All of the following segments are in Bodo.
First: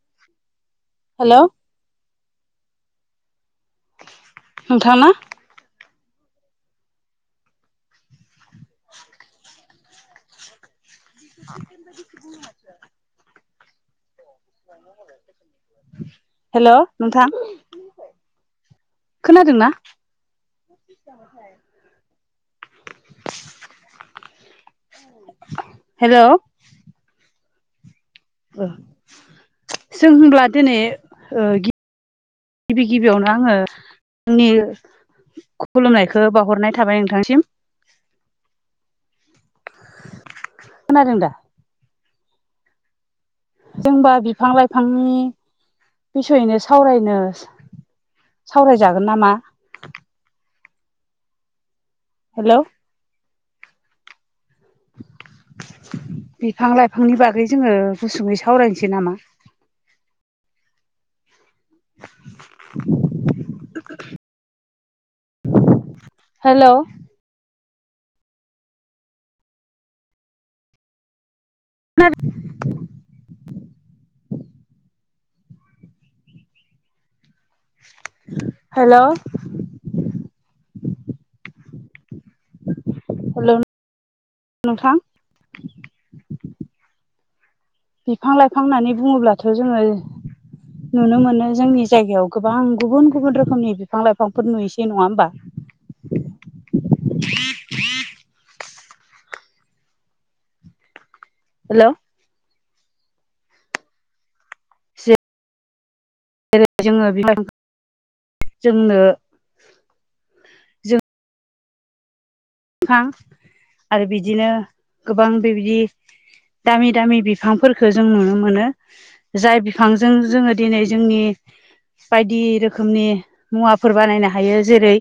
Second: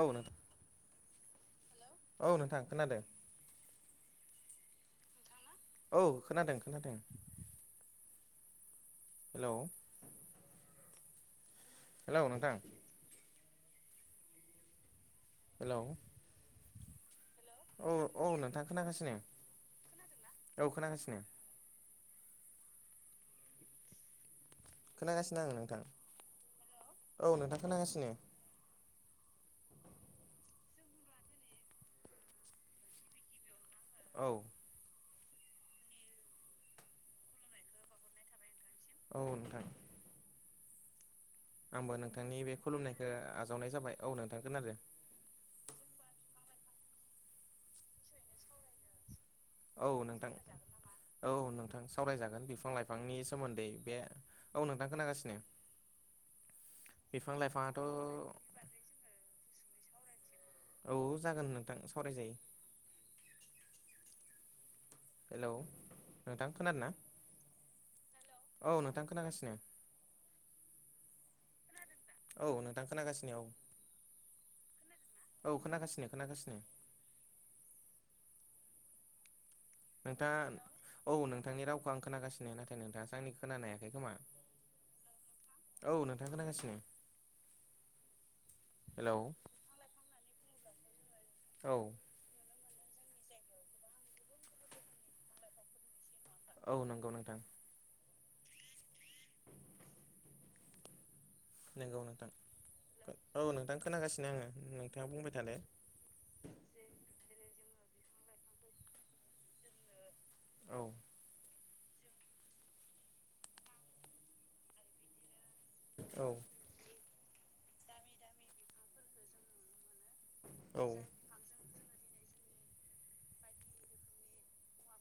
औ नोंथां हेलौ औ नोंथां खोनादों नोंथांना औ खोनादों खोनादों हेलौ हेलौ नोंथां [inaudible] हेलौ हेलौ नोंथां औ औ नोंथां खोनाखासिनो खोनादोंना औ खोनागासिनो खोनागासिनो आङो नोंथां हेलौ औ नोंथां खोनागासिनो जों होनब्ला दिनै गिबि गिबियावनो आङो औ आंनि खुलुमनायखौ बावहरनाय थाबाय नोंथांसिम औ औ नोंथां खोनादोंदा आंबो नोंथांनि बे खुलुमनायखौ आजावनाय जाबाय औ जोंबा नोंथां खोनादों दसे ओरैनो सावरायनो सावरायजागोन नामा औ नोंथां औ नोंथां सावरायजागोन हेलौ बिफां लाइफां बिफांनि सोमोन्दै बे औ नोंथां खोनागासिनो बिफां लाइफांनि बिफां बागै जोङो लाइफाङाथ' गुसुङै सावरायनोसै नामा औ जागोन नोंथां सावरायजायो [inaudible] हेलौ नोंथां हेलौ खोनादोंना औ नोंथां खोनागासिनो औ नोंथां खोनागासिनो औ औ खोनागासिनो खोनागासिनो हेलौ नोंथाङा औ नोंथांनि रावखौ आं खोनागासिनो नाथाय नोंथाङसो आंनिखौ हेलौ खोनानो हायाखै खोमा नोंथां औ नोंथां खोनागासिनो बिफां लाइफां होननानै हेलौ बुङोब्लाथ जोङो नुनो मोनो औ जोंनि जायगायाव गोबां गुबुन गुबुन रोखोमनि बिफां लाइफांफोर नुयोसै नङा होमबा औ नंगौ नोंथां [inaudible] हेलौ नंगौ नोंथां औ नोंथां खोनागासिनो आङो नोंथाङा बुंबाय थालाय जेरै जोङो बिफां जोंनो औ जों आरो बिदिनो गोबां बेबायदि औ दामि दामि बिफांफोरखौ जों नुनो मोनो जाय बिफांजों जोङो दिनै औ जोंनि बायदि रोखोमनि मुवाफोर बानायनो हायो जेरै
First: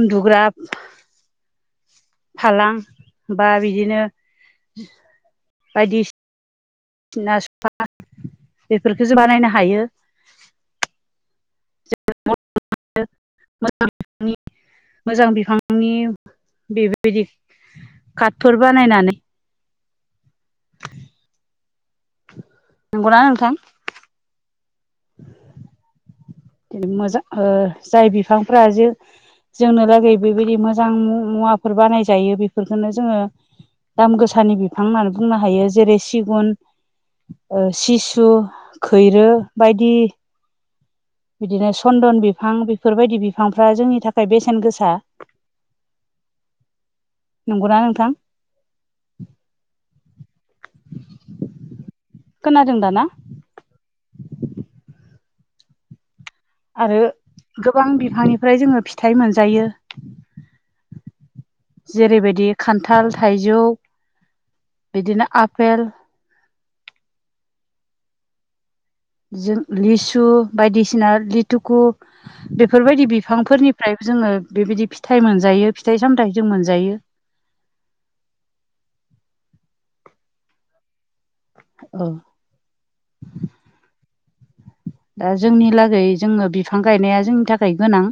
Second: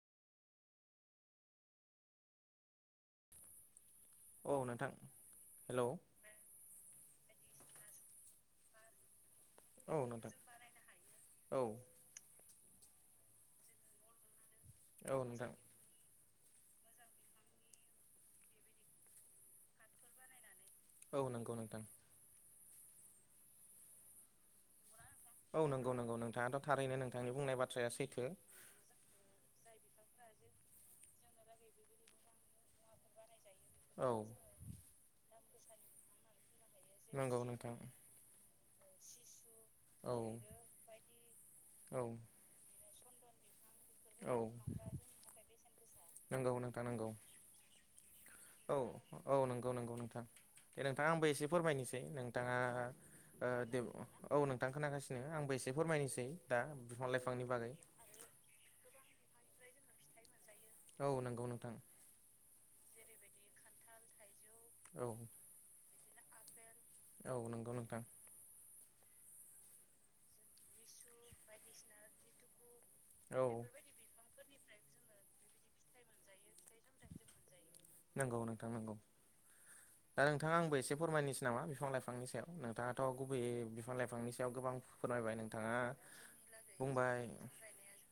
उन्दुग्रा फालां बा बिदिनो औ नोंथां हेलौ सफा बेफोरखौसो बानायनो हायो औ नोंथां औ [unintelligible] औ मोजां नोंथां बिफां नि बेबायदि कार्टफोर बानायनानै [inaudible] औ नंगौ नोंथां नंगौना नोंथां औ नोंगौ नोंगौ नोंथां मोजां जाय बिफांफोरा जो जोंनो लागै बेबायदि मोजां मुवाफोर बानाय जायो बेफोरखौनो जोङो औ दाम गोसानि बिफां होननानै बुंनो हायो जेरै सिगुन नंगौ नोंथां सिसु खैरो बायदि औ बिदिनो औ सन्दन बिफां बेफोरबायदि बिफांफ्रा जोंनि नि थाखाय बेसेन गोसा नंगौ नोंथां नंगौ नंगौना नोंथां औ औ नंगौ नंगौ नोंथां दे नोंथाङा आंबो एसे फोरमायनोसै नोंथाङा खोनादों दाना दे औ नोंथां खोनागासिनो आंबो एसे फोरमायनोसै दा आरो बिफां लाइफांनि बागै गोबां बिफांनिफ्राय जोङो फिथाइ मोनजायो औ नंगौ नोंथां जेरैबायदि खान्थाल थाइजौ औ बिदिनो आपेल औ नंगौ नोंथां जों लिसु बायदिसिना लिथुकु बेफोरबायदि बिफांफोरनि ओमफ्राय जोङो बेबायदि फिथाइ मोनजायो फिथाइ सामथाय जों मोनजायो नंगौ नोंथां नंगौ दा नोंथाङा आंबो एसे फोरमायनोसै नामा बिफां औ लाइफांनि सायाव नोंथाङाथ' गुबै बिफां लाइफांनि सायाव गोबां दा फोरमायबाय जोंनि नोंथाङा लागै जोङो बिफां गायनाया बुंबाय जोंनि थाखाय गोनां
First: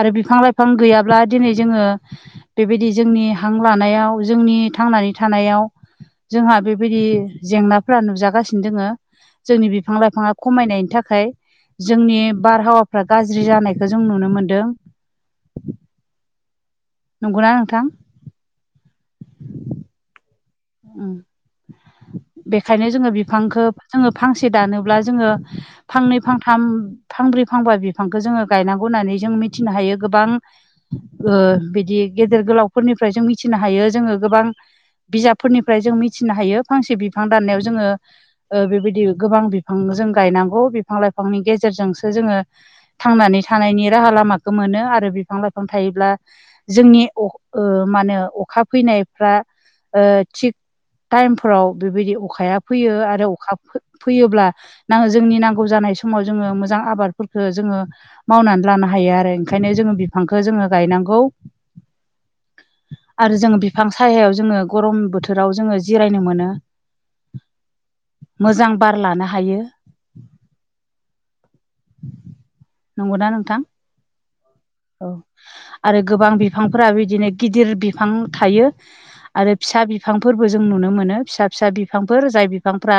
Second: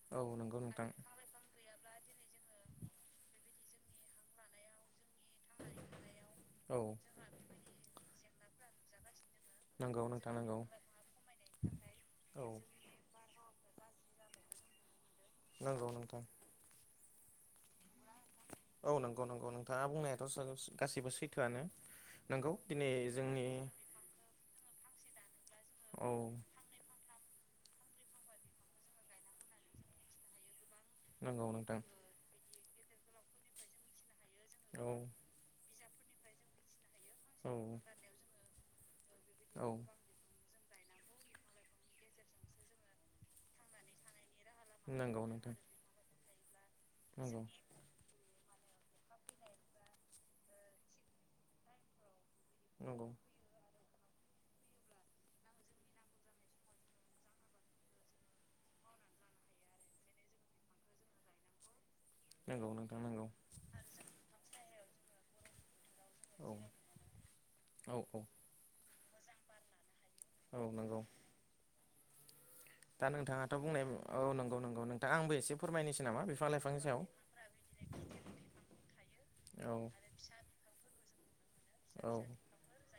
आरो औ बिफां नंगौ लाइफां नोंथां गैयाब्ला दिनै जोङो बेबायदि जोंनि हां लानायाव जोंनि थांनानै थानायाव जोंहा औ बेबायदि जेंनाफोरा नुजागासिनो दोङो जोंनि बिफां नंगौ लाइफाङा नोंथां नंगौ खमायनाय नि थाखाय जोंनि औ बारहावाफ्रा गाज्रि जानायखौ जों नुनो मोनदों नंगौ नोंथां नंगौना नोंथां औ नंगौ नंगौ नोंथाङा बुंनायाथ' सैथो बेखायनो दिनै जोङो जोंनि बिफांखौ जोङो फांसे दानोब्ला जोङो औ फांनै फांथाम फांब्रै फांबा बिफांखौ जोङो गायनांगौ होननानै जों मिथिनो हायो गोबां नंगौ नोंथां बिदि गेदेर गोलावफोरनिफ्राय जों मिथिनो हायो जोङो गोबां औ फोरनिफ्राय जों मिथिनो हायो फांसे बिफां औ दाननायाव जोङो बेबायदि गोबां औ बिफां जों गायनांगौ बिफां लाइफांनि गेजेरजोंसो जोङो थांनानै जोङो थानायनि राहा लामा मोनो आरो नंगौ बिफां नोंथां लाइफां थायोब्ला जोंनि नंगौ मा होनो अखा फैनायफ्रा थिग टाइमफोराव बेबायदि अखाया फैयो नंगौ आरो अखा फैयोब्लाो जोंनि नांगौ जानाय समाव जोङो मोजां आबादफोरखौ जोङो मावनानै लानो हायो आरो ओंखायनो जोङो बिफांखौ जोङो गायनांगौ नांगौ नोंथां नांगौ आरो जोङो बिफां सायायाव जोङो गरम बोथोराव जोङो जिरायनो मोनो औ औ औ मोजां बार लानो हायो औ नंगौ दा नंगौना नोंथां नोंथाङाथ' बुंनाय औ नंगौ नंगौ औ नोंथां आंबो एसे आरो फोरमायनोसै नामा गोबां बिफां लाइफांनि बिफांफोरा सायाव बिदिनो गिदिर बिफां थायो आरो औ फिसा बिफां बिफांफोरबो जों नुनो मोनो फिसा फिसा औ बिफांफोर जाय बिफांफ्रा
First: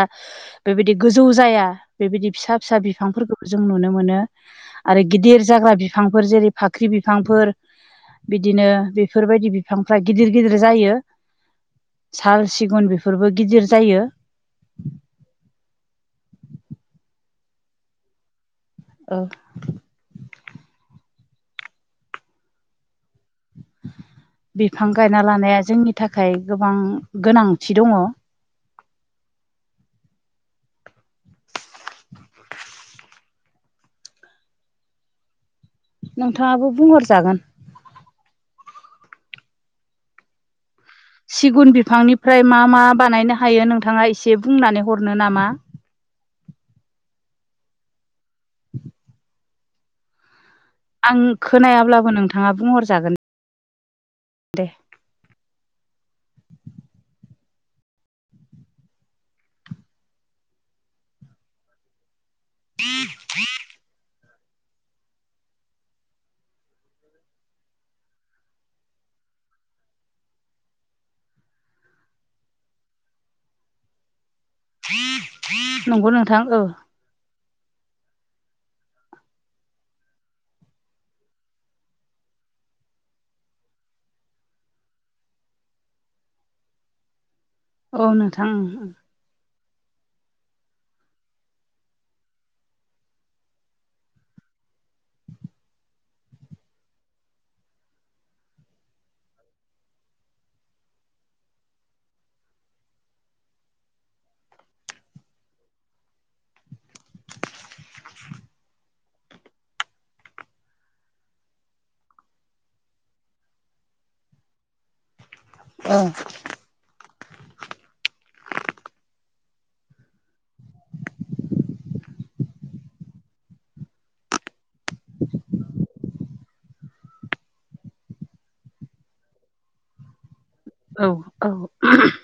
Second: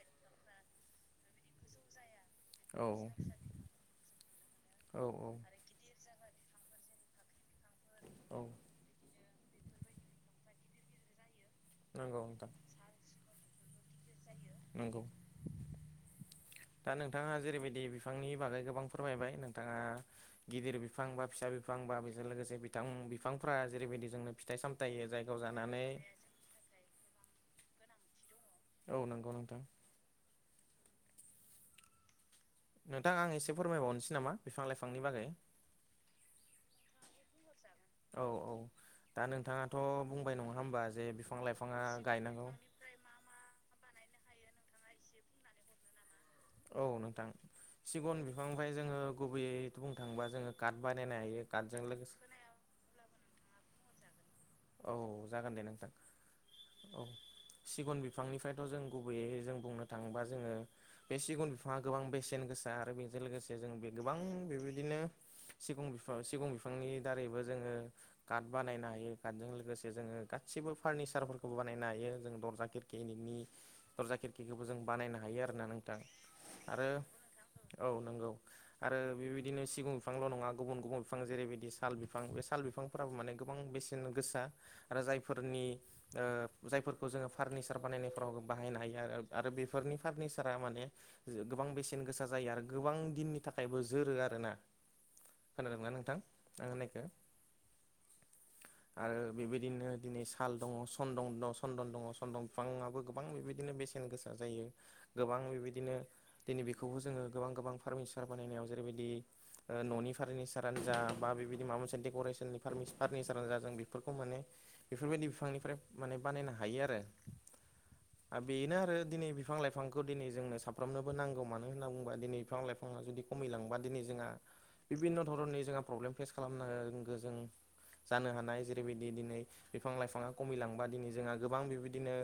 बेबायदि गोजौ जाया बेबायदि फिसा फिसा औ बिफांफोरखौबो जों नुनो मोनो आरो औ गिदिर जाग्रा बिफांफोर जेरै फाख्रि बिफांफोर औ बिदिनो बेफोरबायदि बिफांफ्रा गिदिर गिदिर जायो नंगौ साल नोंथां सिगुन बेफोरबो गिदिर जायो नंगौ दा नोंथाङा जेरैबायदि बिफांनि बागै गोबां गोबां औ फोरमायबाय नों बिथाङा गिदिर बिफां बा फिसा बिफां बा बेजों लोगोसे बिथां बिफांफ्रा जेरैबायदि जोंनो फिथाइ बिफां सामथाइ होयो गायना जायखौ लानाया जानानै जोंनि थाखाय गोबां गोनांथि दङ औ नंगौ नोंथां नोंथां आं एसे फोरमायबावनोसै नामा बिफां लाइफांनि बागै नोंथाङाबो बुंहरजागोन औ-औ दा नोंथाङाथ' बुंबाय नङा होमबा जे बिफां सिगुन लाइफाङा बिफांनिफ्राय गायनांगौ मा मा बानायनो हायो नोंथाङा एसे बुंनानै हरनो नामा औ नोंथां सिगुन बिफांनिफ्राय जोङो गुबैयै बुंनो थाङोबा जोङो काट बानायनो आं हायो काटजों खोनायाब्लाबो लोगोसे नोंथाङा बुंहरजागोन दे औ जागोन दे नोंथां औ सिगुन बिफांनिफ्रायथ' जों गुबैयै जों बुंनो थाङोबा जोङो बे सिगुन बिफाङा गोबां बेसेन गोसा आरो बेजों लोगोसे जों बे गोबां बेबायदिनो सिगुं बिफां सिगुं बिफांनि दारैबो जोङो कात बानायनो हायो कातजों लोगोसे जोङो गासिबो फार्निसारफोरखौबो बानायनो हायो जों दरजा खिरकि [unintelligible] दरजा खिरखिखौबो जों बानायनो हायो आरोना नोंथां नंगौ औ आरो औ नंगौ आरो बेबायदिनो सिगुन बिफांल' नङा गुबुन गुबुन बिफां जेरैबायदि साल बिफां बे साल बिफांफोराबो माने गोबां बेसे गोसा आरो जायफोरनि जायफोरखौ जों फारनिसार हासार औ बानायनायफ्राव नोंथां बाहायनो हायो आरो आरो बेफोरनि फार्निचारा माने गोबां बेसेन गोसा जायो आरो गोबां दिननि थाखायबो जोरो आरोना खोनादोंना नोंथां आं होननायखो आरो बेबायदिनो दिनै साल दङ सन्दं दङ सन्दन दङ सन्दन बिफाङाबो गोबां बेबायदिनो बेसेन गोसा जायो गोबां बेबायदिनो दिनै बेखौबो जोङो गोबां गोबां फार्मिचार बानायनायाव जेरैबायदि न'नि फार्निचारानो जा बा बेबायदि माबा मोनसे डेक'रेसननि फारमिस नि [unintelligible] जों बेफोरखौ माने बेफोरबायदि बिफांनिफ्राय औ मान बानायनो हायो आरो [inaudible] द बेनो आरो दिनै बिफां लाइफांखौ दिनै जोंनो साफ्रोमनोबो नांगौ मानो होनना बुङोबा दिनै बिफां लाइफाङा जुदि खमायलांबा दिनै जोंहा बिभिन्न' धरननि जोंहा प्रब्लेम फेस खालामनांगौ जों जानो हानाय जेरैबायदि दिनै बिफां लाइफाङा खमिलांबा औ दिनै जोंहा औ गोबां बेबायदिनो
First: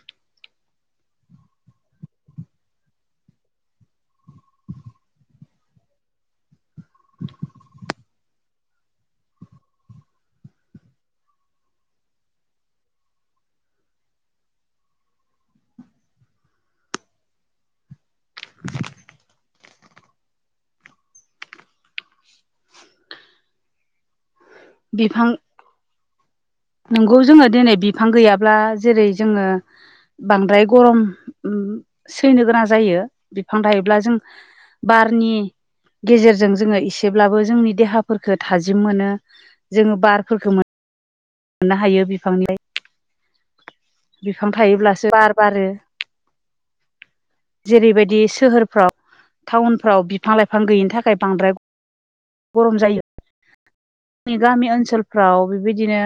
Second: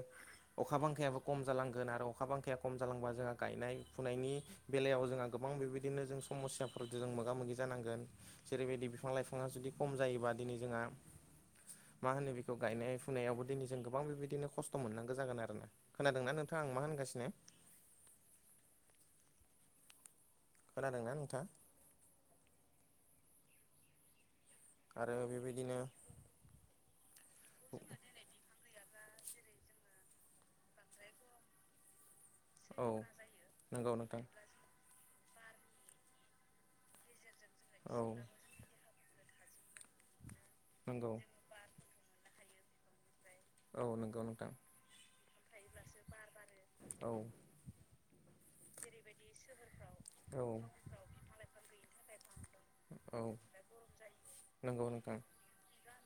अखा बांखायाबो खम जालांगोन आरो अखा बांखाया खम जालांबा जोंहा गायनाय फुनायनि बेलायाव जोंहा गोबां बेबायदिनो जों समस्याफोरजों जों मोगा मोगि जानांगोन जेरैबायदि बिफां लाइफाङा जुदि खम जायोबा दिनै जोंहा मा होनो बेखौ गायनाय फुनायावबो दिनै जों गोबां बेबायदिनो खस्थ' मोननांगौ जागोन आरोना खोनादोंना नोंथाङा आं मा होनगासिनो खोनादोंना नोंथाङा आरो बिफां बेबायदिनो नंगौ जोङो दिनै बिफां गैयाब्ला जेरै जोङो बांद्राय गरम ओम सैनो गोनां औ जायो बिफां नंगौ थायोब्ला जों नोंथां बारनि गेजेरजों जोङो एसेब्लाबो जोंनि औ देहाफोरखौ थाजिम मोनो जोङो बारफोरखौ मोन नंगौ मोननो हायो बिफांनिफ्राय औ नंगौ नोंथां थायोब्लासो बार बारो औ जेरैबायदि सोहोरफ्राव टाउनफ्राव बिफां औ लाइफां गैयिनि थाखाय बांद्राय गरम जायो औ जोंनि गामि नंगौ नोंथां ओनसोलफ्राव बेबायदिनो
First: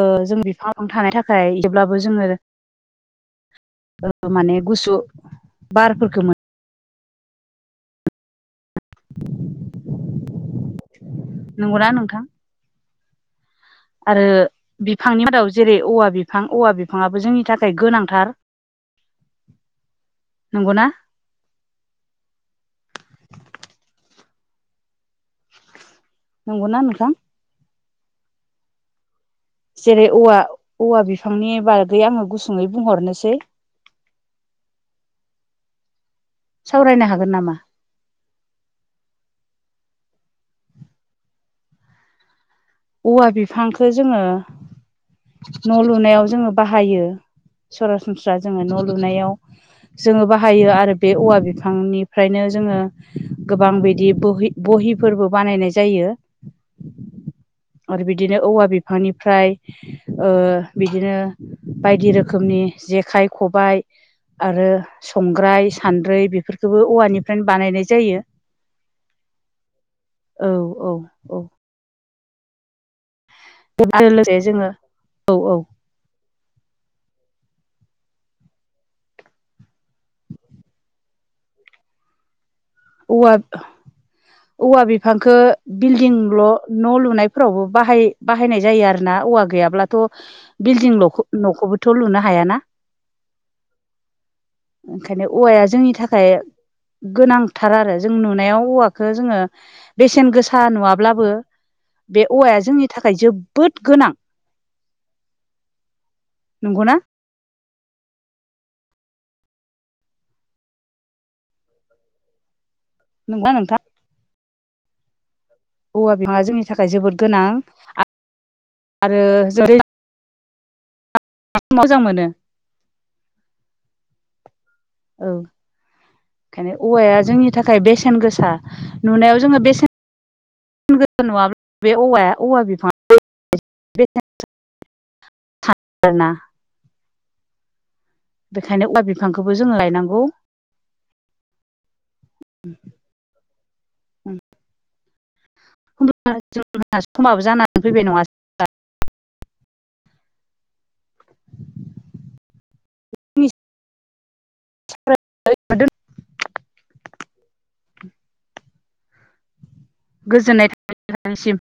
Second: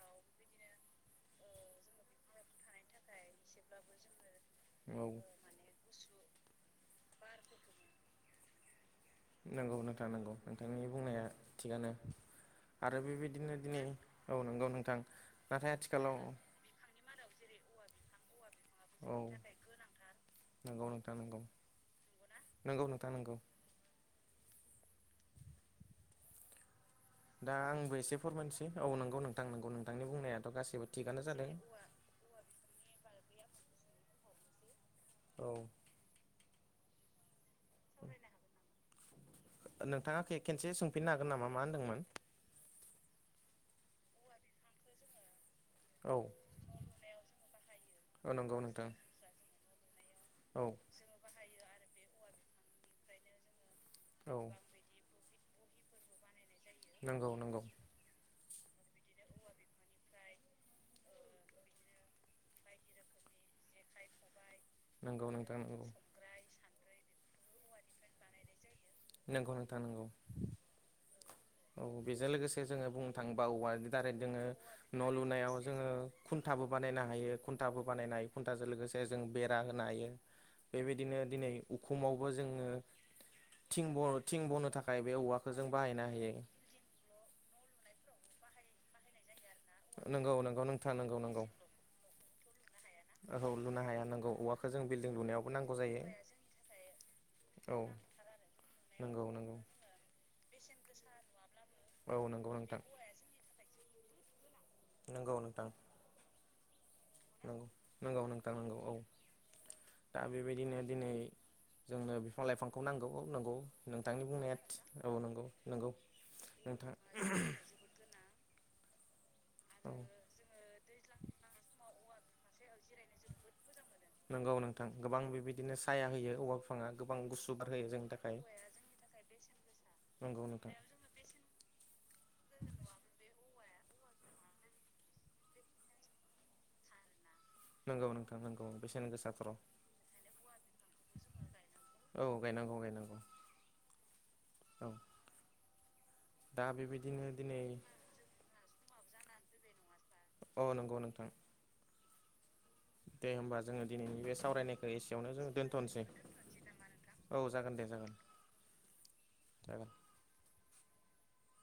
ओ जों बिफां लाइफां थानायनि थाखाय जेब्लाबो जोङो ओ माने गुसु औ बारफोरखो मोन [inaudible] नांगौ नोंथां नांगौ नोंथांनि बुंनाया मोनो नंगौना थिगानो नोंथां आरो बेबायदिनो दिनै आरो औ नंगौ नोंथां बिफांनि मादाव नाथाय जेरै औवा आथिखालाव बिफां औवा बिफाङाबो जोंनि थाखाय गोनांथार औ जोंनि थाखाय गोनांथार नंगौना नोंथां नंगौ नंगौ नोंथां नंगौ नंगौना नोंथां दा आंबो एसे फोरमायनोसै औ नंगौ नों जेरै औवा औवा जादों बिफांनि बागै आङो गुसुङै बुंहरनोसै औ सावरायनो हागोन नामा नोंथाङा खे खेनसे सोंफिननो हागोन नामा मा होनदोंमोन औवा बिफांखौ जोङो न' औ लुनायाव जोङो बाहायो औ सरासनस्रा नंगौ जोङो न' नोंथां लुनायाव जोङो औ बाहायो आरो बे औवा बिफांनिफ्रायनो जोङो गोबां बिदि औ बहि बहिफोरबो बानायनाय जायो नंगौ नंगौ आरो बिदिनो औवा बिफांनिफ्राय ओ बिदिनो बायदि रोखोमनि जेखाइ खबाय आरो नंगौ नोंथां संग्राय नंगौ सान्द्रै बेफोरखौबो औवानिफ्रायनो बानायनाय जायो नंगौ नोंथां नंगौ औ औ औ औ बेजों लोगोसे जोङो बुंनो थाङोबा औवानि आरो दारै लोगोसे जोङो न' औ लुनायाव जोङो खुन्थाबो बानायनो हायो खुन्थाबो बानायनो हायो खुन्थाजों लोगोसे जों बेरा होनो हायो बेबायदिनो दिनै उखुमावबो जोङो औवा थिं ब थिं बनो औवा थाखाय बे बिफांखौ औवाखौ जों बाहायनो बिल्डिंल' हायो न' लुनायफोरावबो बाहाय बाहायनाय जायो आरो ना औवा गैया ब्लाथ नंगौ नंगौ बिल्डिं नोंथां नंगौ नंगौ न'खौबोथ लुनो हायाना औ लुनो हाया नंगौ औवाखौ जों बिल्डिं ओंखायनो लुनायावबो औवाया नांगौ जोंनि जायो थाखाय गोनां गोनांथार औ आरो जों नुनायाव औवाखौ नंगौ जोङो नंगौ बेसेन गोसा नुवाब्लाबो बे औ नंगौ औवाया नोंथां जोंनि थाखाय जोबोद गोनां नंगौ नोंथां नंगौना औ नंगौ नोंथां नंगौ औ दा बेबायदिनो दिनै जोंनो बिफां लाइफांखौ नांगौ नंगौना नंगौ नोंथां नोंथांनि बुंनाया औ नंगौ नंगौ औवा बिमा जोंनि थाखाय नोंथां जोबोद गोनां आरो [unintelligible] ओम मोजां मोनो [unintelligible] जिरायनो जोबोद मोजां मोनो नंगौ नोंथां गोबां औ बेबायदिनो साया होयो औवा ओंखायनो बिफाङा गोबां औवाया जोंनि गुसु बार थाखाय होयो बेसेन जोंनि थाखाय गोसा नुनायाव जोङो बेसेन नंगौ नोंथां गोसा नुवाब्ला बे औवाया औवा बिफां [unintelligible] नंगौ नोंथां नंगौ बेखायनो औवा बेसेन गोसाथ बिफांखौबो आरो जोङो लायनांगौ औ गायनांगौ गायनांगौ औ। दा बेबायदिनो समाबो दिनै जानानै फैबाय नङा ना औ नंगौ नोंथां। दे होमबा जोङो दिनैनि बे सावरायनायखौ। एसेयावनो जों दोनथ'नोसै औ जागोन दे जागोन। औ। गोजोननाय थाबाय नोंथांनिसिमो